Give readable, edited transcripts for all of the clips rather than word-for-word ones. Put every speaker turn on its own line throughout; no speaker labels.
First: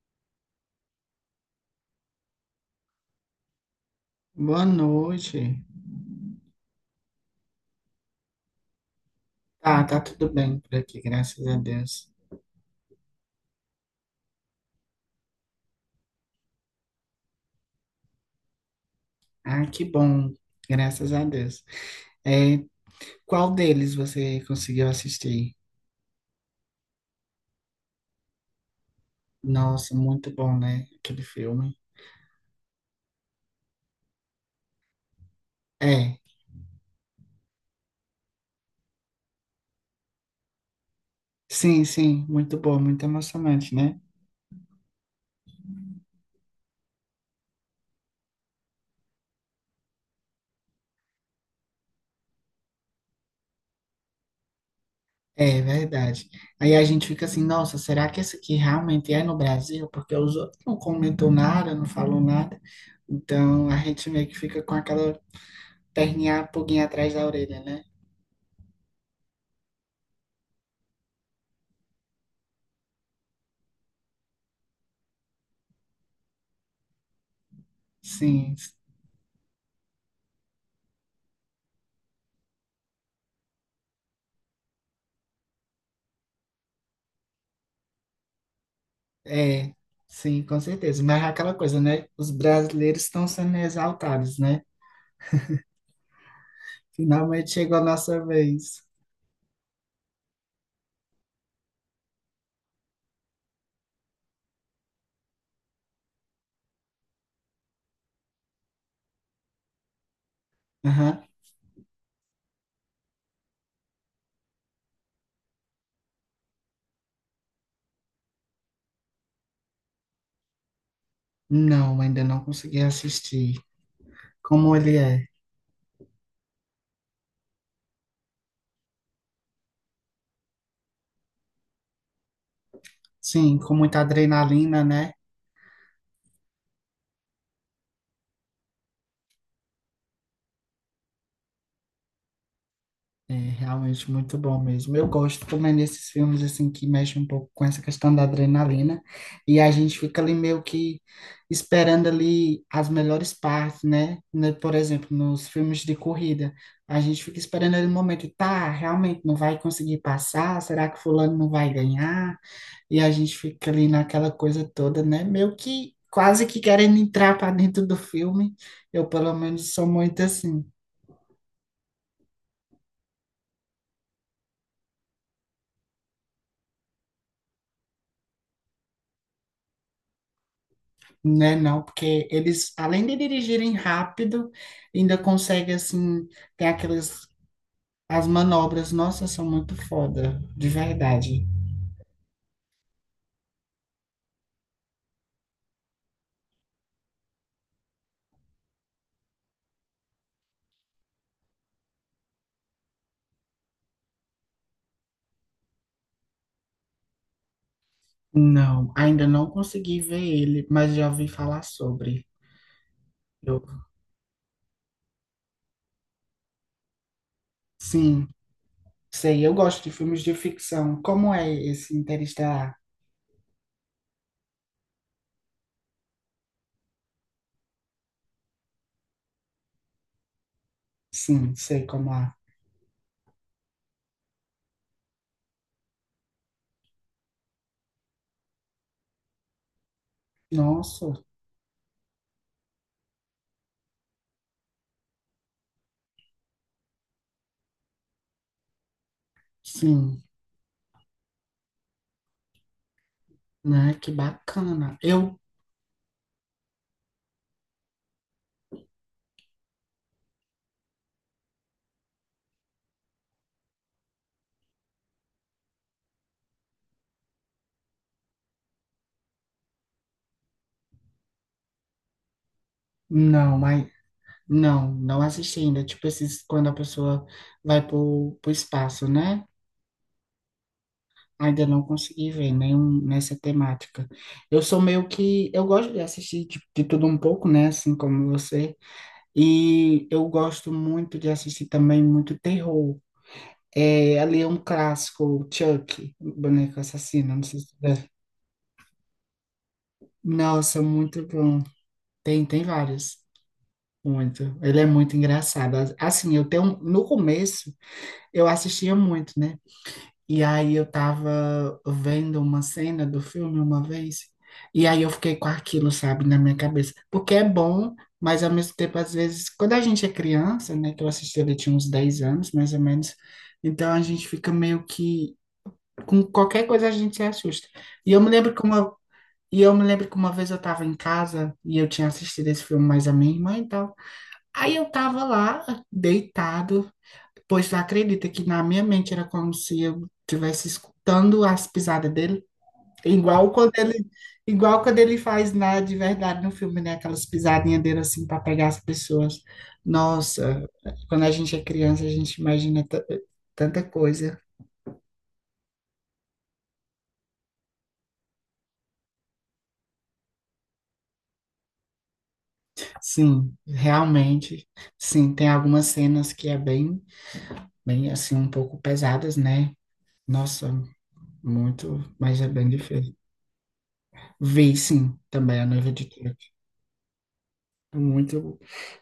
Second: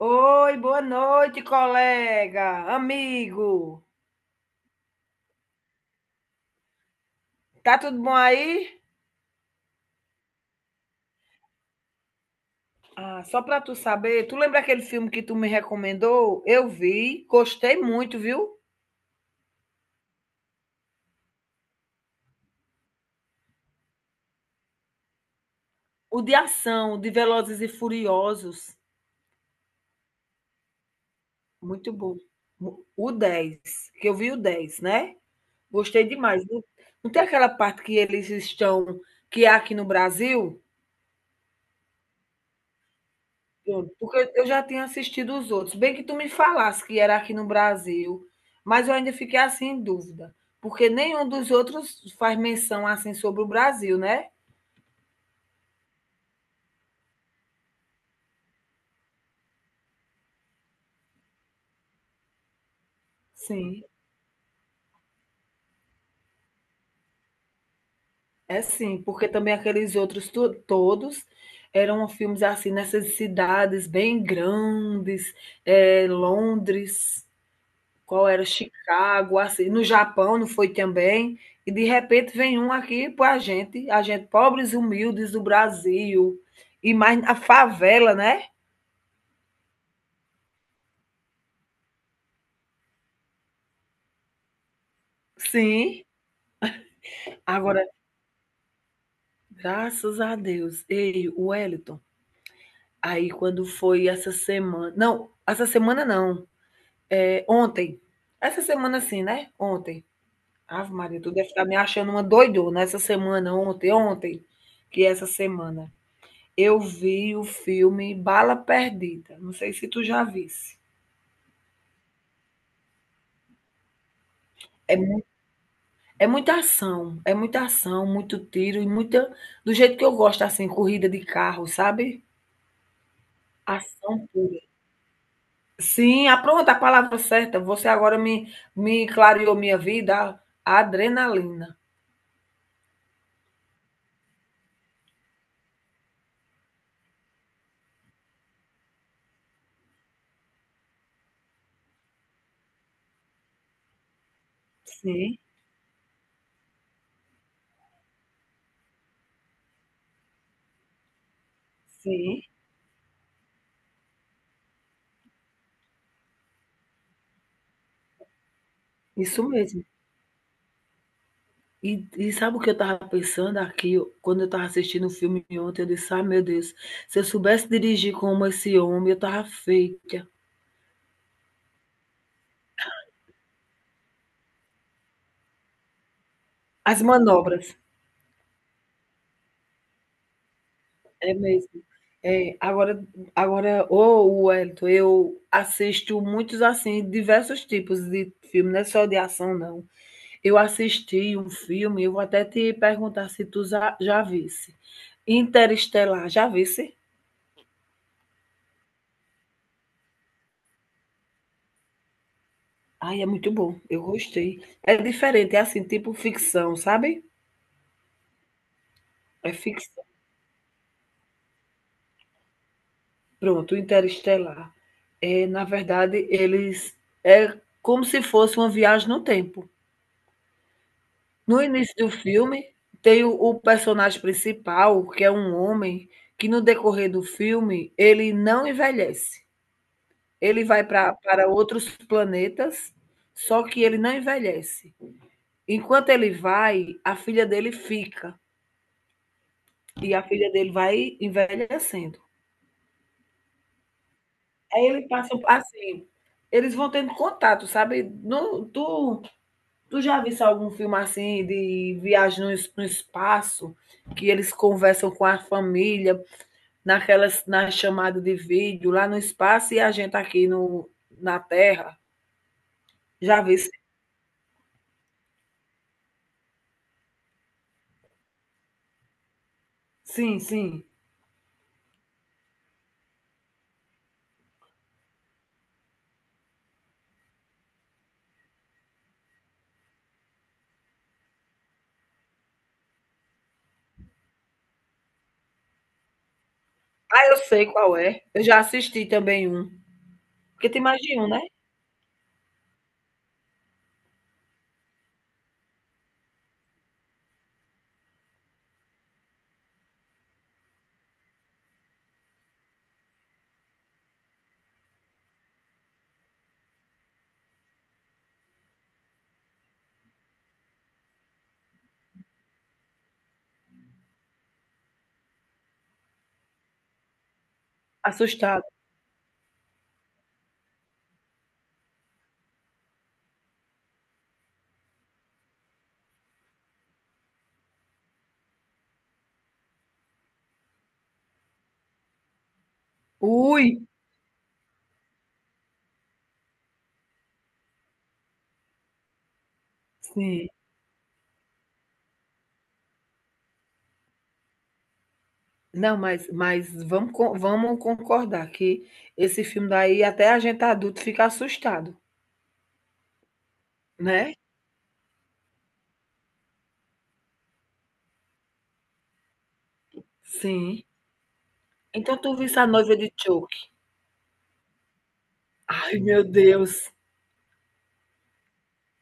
Oi, boa noite, colega, amigo.
Boa noite.
Tá tudo bom aí?
Tá, tá tudo bem por aqui, graças a Deus.
Ah, só para tu saber, tu lembra aquele filme que tu me recomendou? Eu vi, gostei muito, viu?
Ah, que bom, graças a Deus. É, qual deles você conseguiu assistir?
O de ação, de Velozes e Furiosos,
Nossa, muito bom, né? Aquele filme.
muito bom. O 10, que eu vi o 10, né? Gostei
É,
demais. Não não tem aquela parte que eles estão, que é aqui no Brasil?
sim, sim, muito bom, muito emocionante,
Pronto,
né?
porque eu já tinha assistido os outros. Bem que tu me falasse que era aqui no Brasil, mas eu ainda fiquei assim em dúvida, porque nenhum dos outros faz menção assim sobre o Brasil, né?
É verdade. Aí a gente fica assim, nossa, será que esse aqui realmente é no Brasil? Porque os outros não comentou nada, não falou nada. Então a
Sim,
gente meio que fica com aquela perninha, pulguinha atrás da orelha, né?
é sim, porque também aqueles outros todos eram filmes assim nessas cidades bem grandes, é Londres. Qual era?
Sim.
Chicago, assim, no Japão não foi também. E de repente vem um aqui para a gente pobres e humildes do Brasil. E mais na favela, né?
É, sim, com certeza. Mas é aquela coisa, né? Os brasileiros estão sendo exaltados, né?
Sim.
Finalmente chegou a
Agora,
nossa vez.
graças a Deus. Ei, o Wellington, aí quando foi essa semana. Não, essa semana não. É, ontem. Essa semana sim, né? Ontem. Ave Maria,
Aham.
tu deve estar me achando uma doidona essa semana, ontem, ontem, que é essa semana. Eu vi o filme Bala Perdida, não sei se tu já visse.
Não, ainda não consegui assistir. Como ele
É mu
é?
é muita ação, muito tiro e muita do jeito que eu gosto, assim, corrida de carro, sabe.
Sim, com muita
Ação pura.
adrenalina, né?
Sim, ah, pronto, a palavra certa, você agora me clareou minha vida, a adrenalina.
É realmente muito bom mesmo. Eu gosto como é nesses filmes assim que mexe um pouco com essa questão da adrenalina e a gente fica ali meio que esperando ali as melhores partes, né? Né, por exemplo,
Sim,
nos filmes de corrida, a gente fica esperando ali o momento, tá, realmente não vai conseguir passar, será que fulano não vai ganhar?
sim,
E a gente fica ali naquela coisa toda, né? Meio que quase que querendo entrar para dentro do filme. Eu pelo
isso
menos sou
mesmo.
muito assim.
E sabe o que eu estava pensando aqui, quando eu estava assistindo o filme ontem, eu disse: ah meu Deus, se eu soubesse dirigir como esse homem, eu estava feita".
Né, não, porque eles, além de dirigirem rápido, ainda conseguem, assim, tem
As
aquelas,
manobras,
as manobras, nossa, são muito foda, de
é
verdade.
mesmo. É, agora, agora, ô Wellington, eu assisto muitos assim, diversos tipos de filme, não é só de ação, não. Eu assisti um filme, eu vou até te perguntar se tu já, já visse. Interestelar, já visse?
Não, ainda não consegui ver ele, mas já ouvi falar sobre.
Ai, é muito
Eu,
bom, eu gostei. É diferente, é assim, tipo ficção, sabe?
sim, sei,
É
eu gosto de
ficção.
filmes de ficção. Como é esse Interestelar?
Pronto, Interestelar. É, na verdade, eles. É como se fosse uma viagem no tempo.
Sim,
No
sei
início do
como é.
filme, tem o personagem principal, que é um homem, que no decorrer do filme, ele não envelhece. Ele vai
Nossa,
pra para outros planetas, só que ele não envelhece. Enquanto ele vai, a filha dele fica, e
sim,
a filha dele vai envelhecendo.
né, que
Aí
bacana.
ele passa
Eu,
assim, eles vão tendo contato, sabe. No tu tu já visse algum filme assim de viagem no espaço, que eles conversam com a família naquelas na chamada de vídeo lá no espaço e a gente aqui no, na Terra. Já vi.
não, mas não, não assisti ainda. Tipo, esses, quando a pessoa vai pro espaço, né?
Sim, sim.
Ainda não consegui ver nenhum nessa temática. Eu sou meio que. Eu gosto de assistir de tudo um pouco, né? Assim como você. E eu gosto muito de assistir também muito terror. É, ali é um clássico, Chuck, boneco
Ah,
assassino.
eu
Não sei se
sei
você-
qual
já-
é. Eu já assisti também um. Porque tem
Nossa,
mais de
muito
um, né?
bom. Tem vários. Muito. Ele é muito engraçado. Assim, eu tenho. No começo, eu assistia muito, né? E aí eu tava vendo uma cena do filme uma vez, e aí eu fiquei com aquilo, sabe, na minha cabeça. Porque é bom, mas ao mesmo tempo, às vezes, quando a gente é criança, né, que eu assisti, ele tinha uns 10 anos, mais ou menos, então a gente fica meio que, com qualquer coisa a gente se assusta. E eu me lembro que
Assustado.
uma, e eu me lembro que uma vez eu tava em casa, e eu tinha assistido esse filme mais a minha irmã e tal, aí eu tava lá, deitado, pois tu acredita que na minha mente era como se eu estivesse escutando as pisadas dele? Igual
Ui!
quando ele, igual quando ele faz na, de verdade no filme, né? Aquelas pisadinhas dele assim para pegar as pessoas.
Sim.
Nossa, quando a gente é criança, a gente imagina tanta coisa.
Não, mas vamos, vamos concordar que esse filme daí, até a gente adulto fica assustado,
Sim,
né?
realmente. Sim, tem algumas cenas que é bem, bem assim, um pouco pesadas, né? Nossa,
Sim.
muito,
Então tu
mas é
viste A
bem
Noiva de
difícil.
Choke.
Vi, sim, também a noiva
Ai,
de
meu
Tira
Deus.
Muito.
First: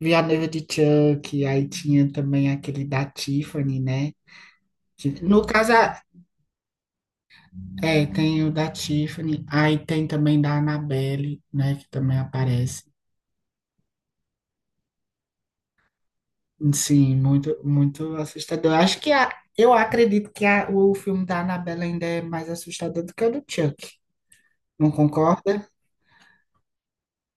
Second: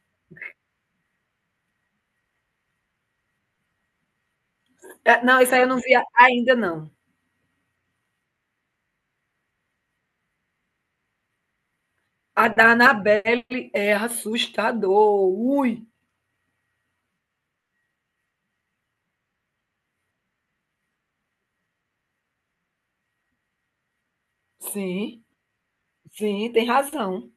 Vi a noiva de Chuck, aí tinha também aquele da Tiffany, né?
É, não,
No
isso aí eu
caso,
não vi ainda não.
é, tem o da Tiffany, aí tem também da Annabelle, né? Que também
A da
aparece.
Anabelle é assustador. Ui,
Sim, muito, muito assustador. Eu acredito que o filme da Annabelle ainda é mais assustador do que o do Chuck. Não
sim,
concorda?
sim, tem razão.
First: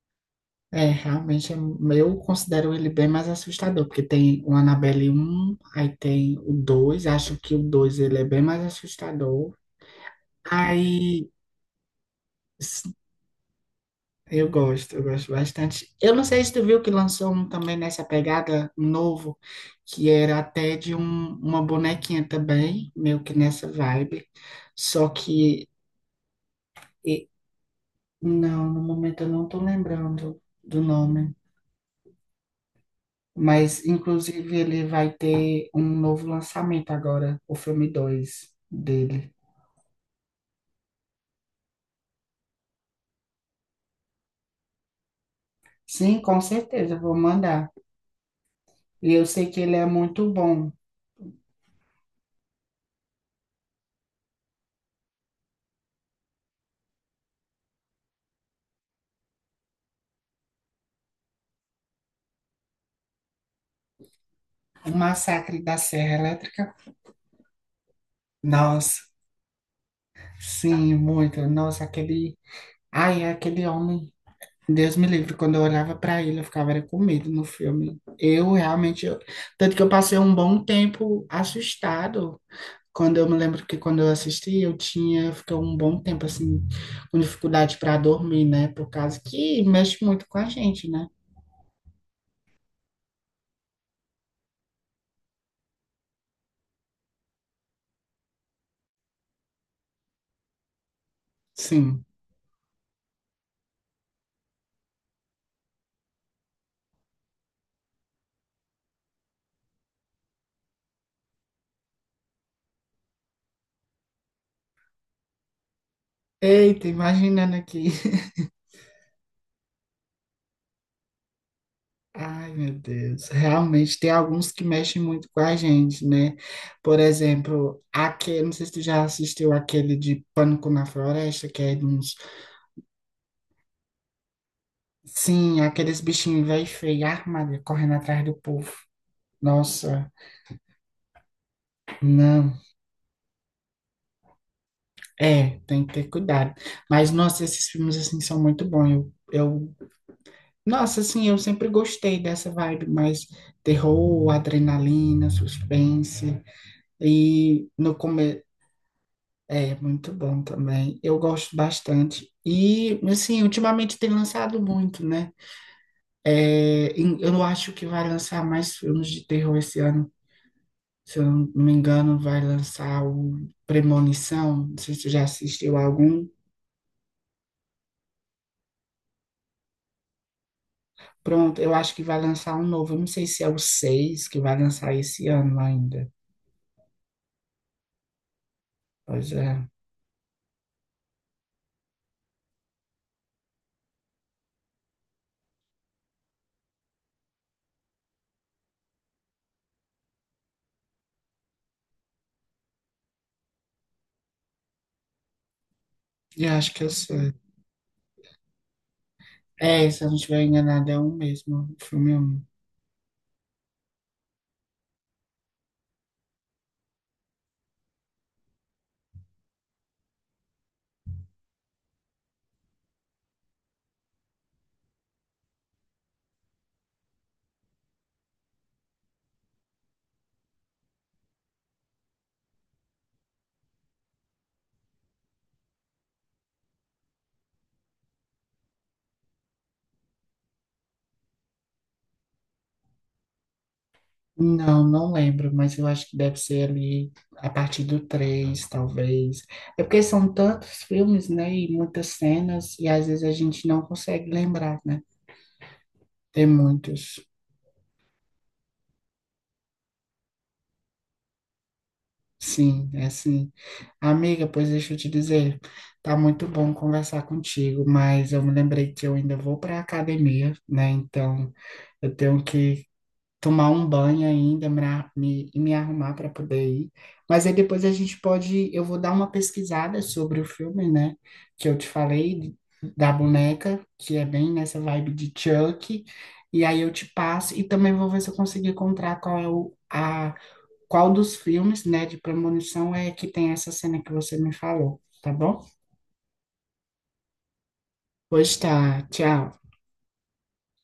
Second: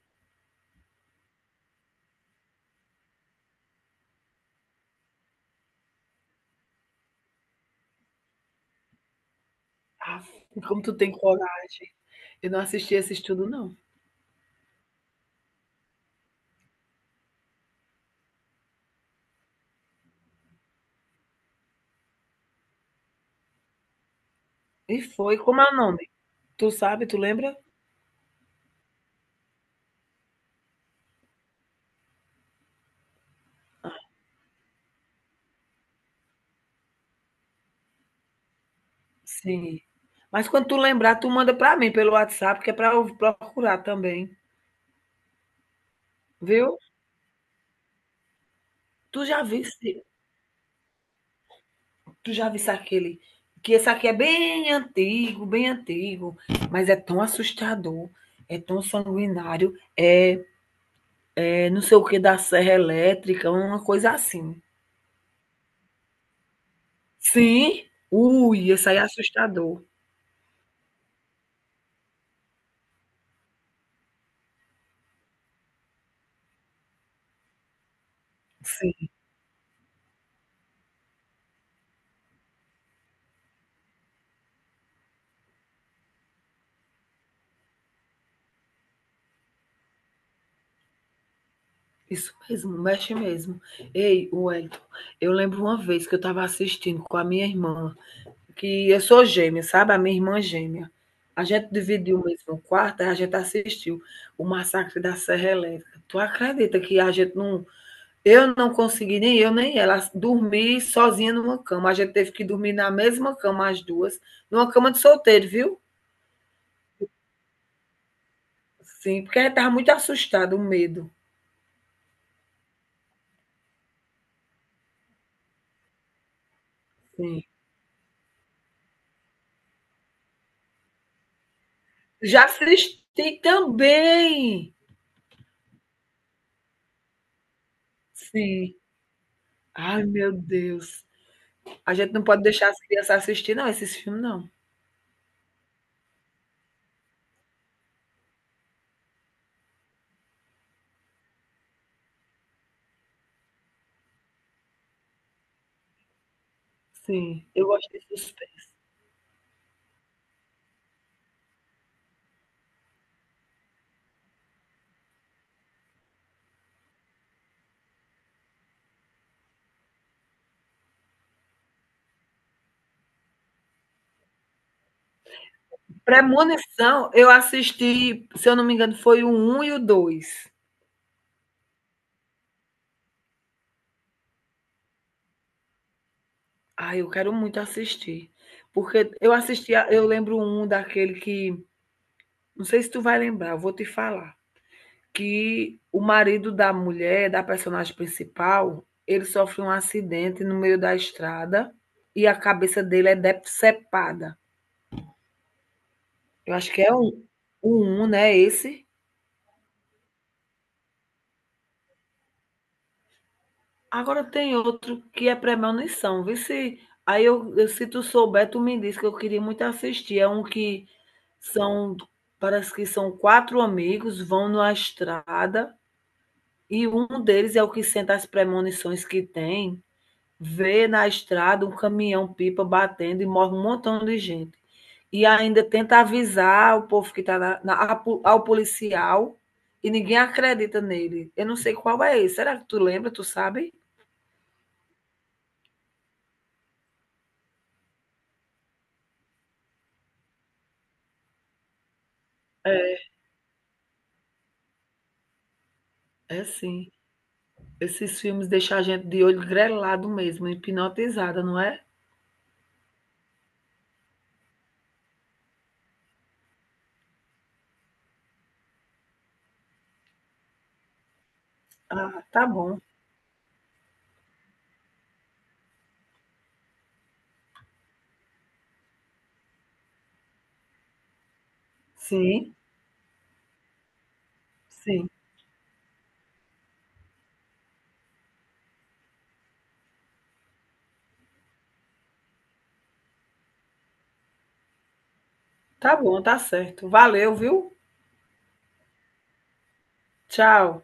É, realmente, eu considero ele bem mais assustador, porque tem o Annabelle um aí tem o 2 acho que o 2 ele é bem mais assustador,
Ah, como tu tem
Aí
coragem. Eu não
s-
assisti esse estudo, não.
eu gosto bastante. Eu não sei se tu viu que lançou um também nessa pegada novo, que era até de uma bonequinha também, meio que nessa vibe.
E
Só
foi, como
que
é o nome? Tu sabe, tu
e-
lembra?
não, no momento eu não tô lembrando do nome. Mas, inclusive, ele vai ter um novo lançamento agora, o filme 2 dele.
Sim. Mas quando tu lembrar, tu manda para mim pelo WhatsApp, que é para eu procurar também,
Sim, com
viu?
certeza, eu vou mandar. E eu
Tu já
sei que ele é
viste?
muito bom.
Tu já viste aquele, que esse aqui é bem antigo, mas é tão assustador, é tão sanguinário, é é não sei o que da serra elétrica, uma coisa assim.
O Massacre da Serra Elétrica.
Sim? Ui, isso aí é
Nossa,
assustador.
sim, muito. Nossa, aquele. Ai, é aquele homem. Deus me livre. Quando eu olhava pra ele, eu ficava era com medo no filme. Eu realmente.
Sim,
Tanto que eu passei um bom tempo assustado. Quando eu me lembro que quando eu assisti, eu tinha. Eu fiquei um bom tempo, assim, com dificuldade para dormir, né? Por causa que mexe muito com a gente, né?
isso mesmo, mexe mesmo. Ei, Wellington, eu lembro uma vez que eu estava assistindo com a minha irmã, que eu sou gêmea, sabe? A minha irmã gêmea. A gente
Sim.
dividiu o mesmo quarto, aí a gente assistiu o Massacre da Serra Elétrica. Tu acredita que a gente não. Eu não consegui, nem eu, nem ela, dormir sozinha numa cama. A gente teve que dormir na mesma cama, as duas, numa cama de solteiro, viu?
Eita, imaginando aqui.
Sim, porque ele estava muito assustado, o medo.
Ai, meu Deus, realmente tem alguns que mexem muito com a gente, né? Por
Sim.
exemplo, aquele, não sei se tu já assistiu aquele de Pânico na Floresta, que é de uns,
Já assisti também.
sim, aqueles bichinhos velho e feio, armado correndo atrás do povo.
Sim. Ai,
Nossa,
meu Deus. A gente não pode
não,
deixar as crianças assistir, não, esses filmes, não.
é, tem que ter cuidado. Mas, nossa, esses filmes, assim, são muito bons. Eu, nossa, assim, eu sempre gostei dessa vibe, mais terror, adrenalina, suspense.
Sim, eu
E
gosto
no
de
come
suspense.
É muito bom também. Eu gosto bastante. E, assim, ultimamente tem lançado muito, né? É, eu acho que vai lançar mais filmes de terror esse ano. Se eu não me engano, vai lançar o Premonição. Não sei se você já assistiu algum.
Premonição, eu assisti, se eu não me engano, foi o um e o dois.
Pronto, eu acho que vai lançar um novo. Eu não sei se é o 6 que vai lançar esse ano ainda.
Ai, eu quero muito assistir. Porque
Pois
eu
é.
assisti, eu lembro um daquele que. Não sei se tu vai lembrar, eu vou te falar. Que o marido da mulher, da personagem principal, ele sofre um acidente no meio da estrada e a cabeça dele é decepada.
Eu
Eu acho
acho
que
que eu
é o
sei.
1, né, esse.
É, se eu não estiver enganado, é um mesmo. O filme 1.
Agora tem outro que é Premonição, vê se aí eu se tu souber, tu me diz que eu queria muito assistir, é um que são parece que são 4 amigos, vão numa estrada e um deles é o que senta as premonições que tem. Vê na estrada um caminhão-pipa batendo e morre um montão de gente. E ainda tenta avisar o povo que está policial e ninguém acredita nele. Eu não sei qual é esse. Será que tu lembra? Tu sabe?
Não, não lembro, mas eu acho que deve ser ali a partir do 3, talvez. É porque são tantos filmes, né, e muitas cenas, e
É
às vezes a gente não consegue lembrar, né?
é
Tem
sim.
muitos.
Esses filmes deixam a gente de olho grelado mesmo, hipnotizada, não é?
Sim, é assim. Amiga, pois deixa eu te dizer, tá muito bom conversar contigo, mas eu me lembrei que eu ainda vou para a academia, né? Então eu
Ah,
tenho
tá bom.
que tomar um banho ainda, e me arrumar para poder ir. Mas aí depois a gente pode, eu vou dar uma pesquisada sobre o filme, né? Que eu te
Sim,
falei da boneca, que é bem nessa
sim.
vibe de Chuck. E aí eu te passo e também vou ver se eu consigo encontrar qual é o, a, qual dos filmes, né, de premonição é que tem essa cena que você me falou, tá bom?
Tá bom, tá certo. Valeu, viu?
Pois tá, tchau.
Tchau.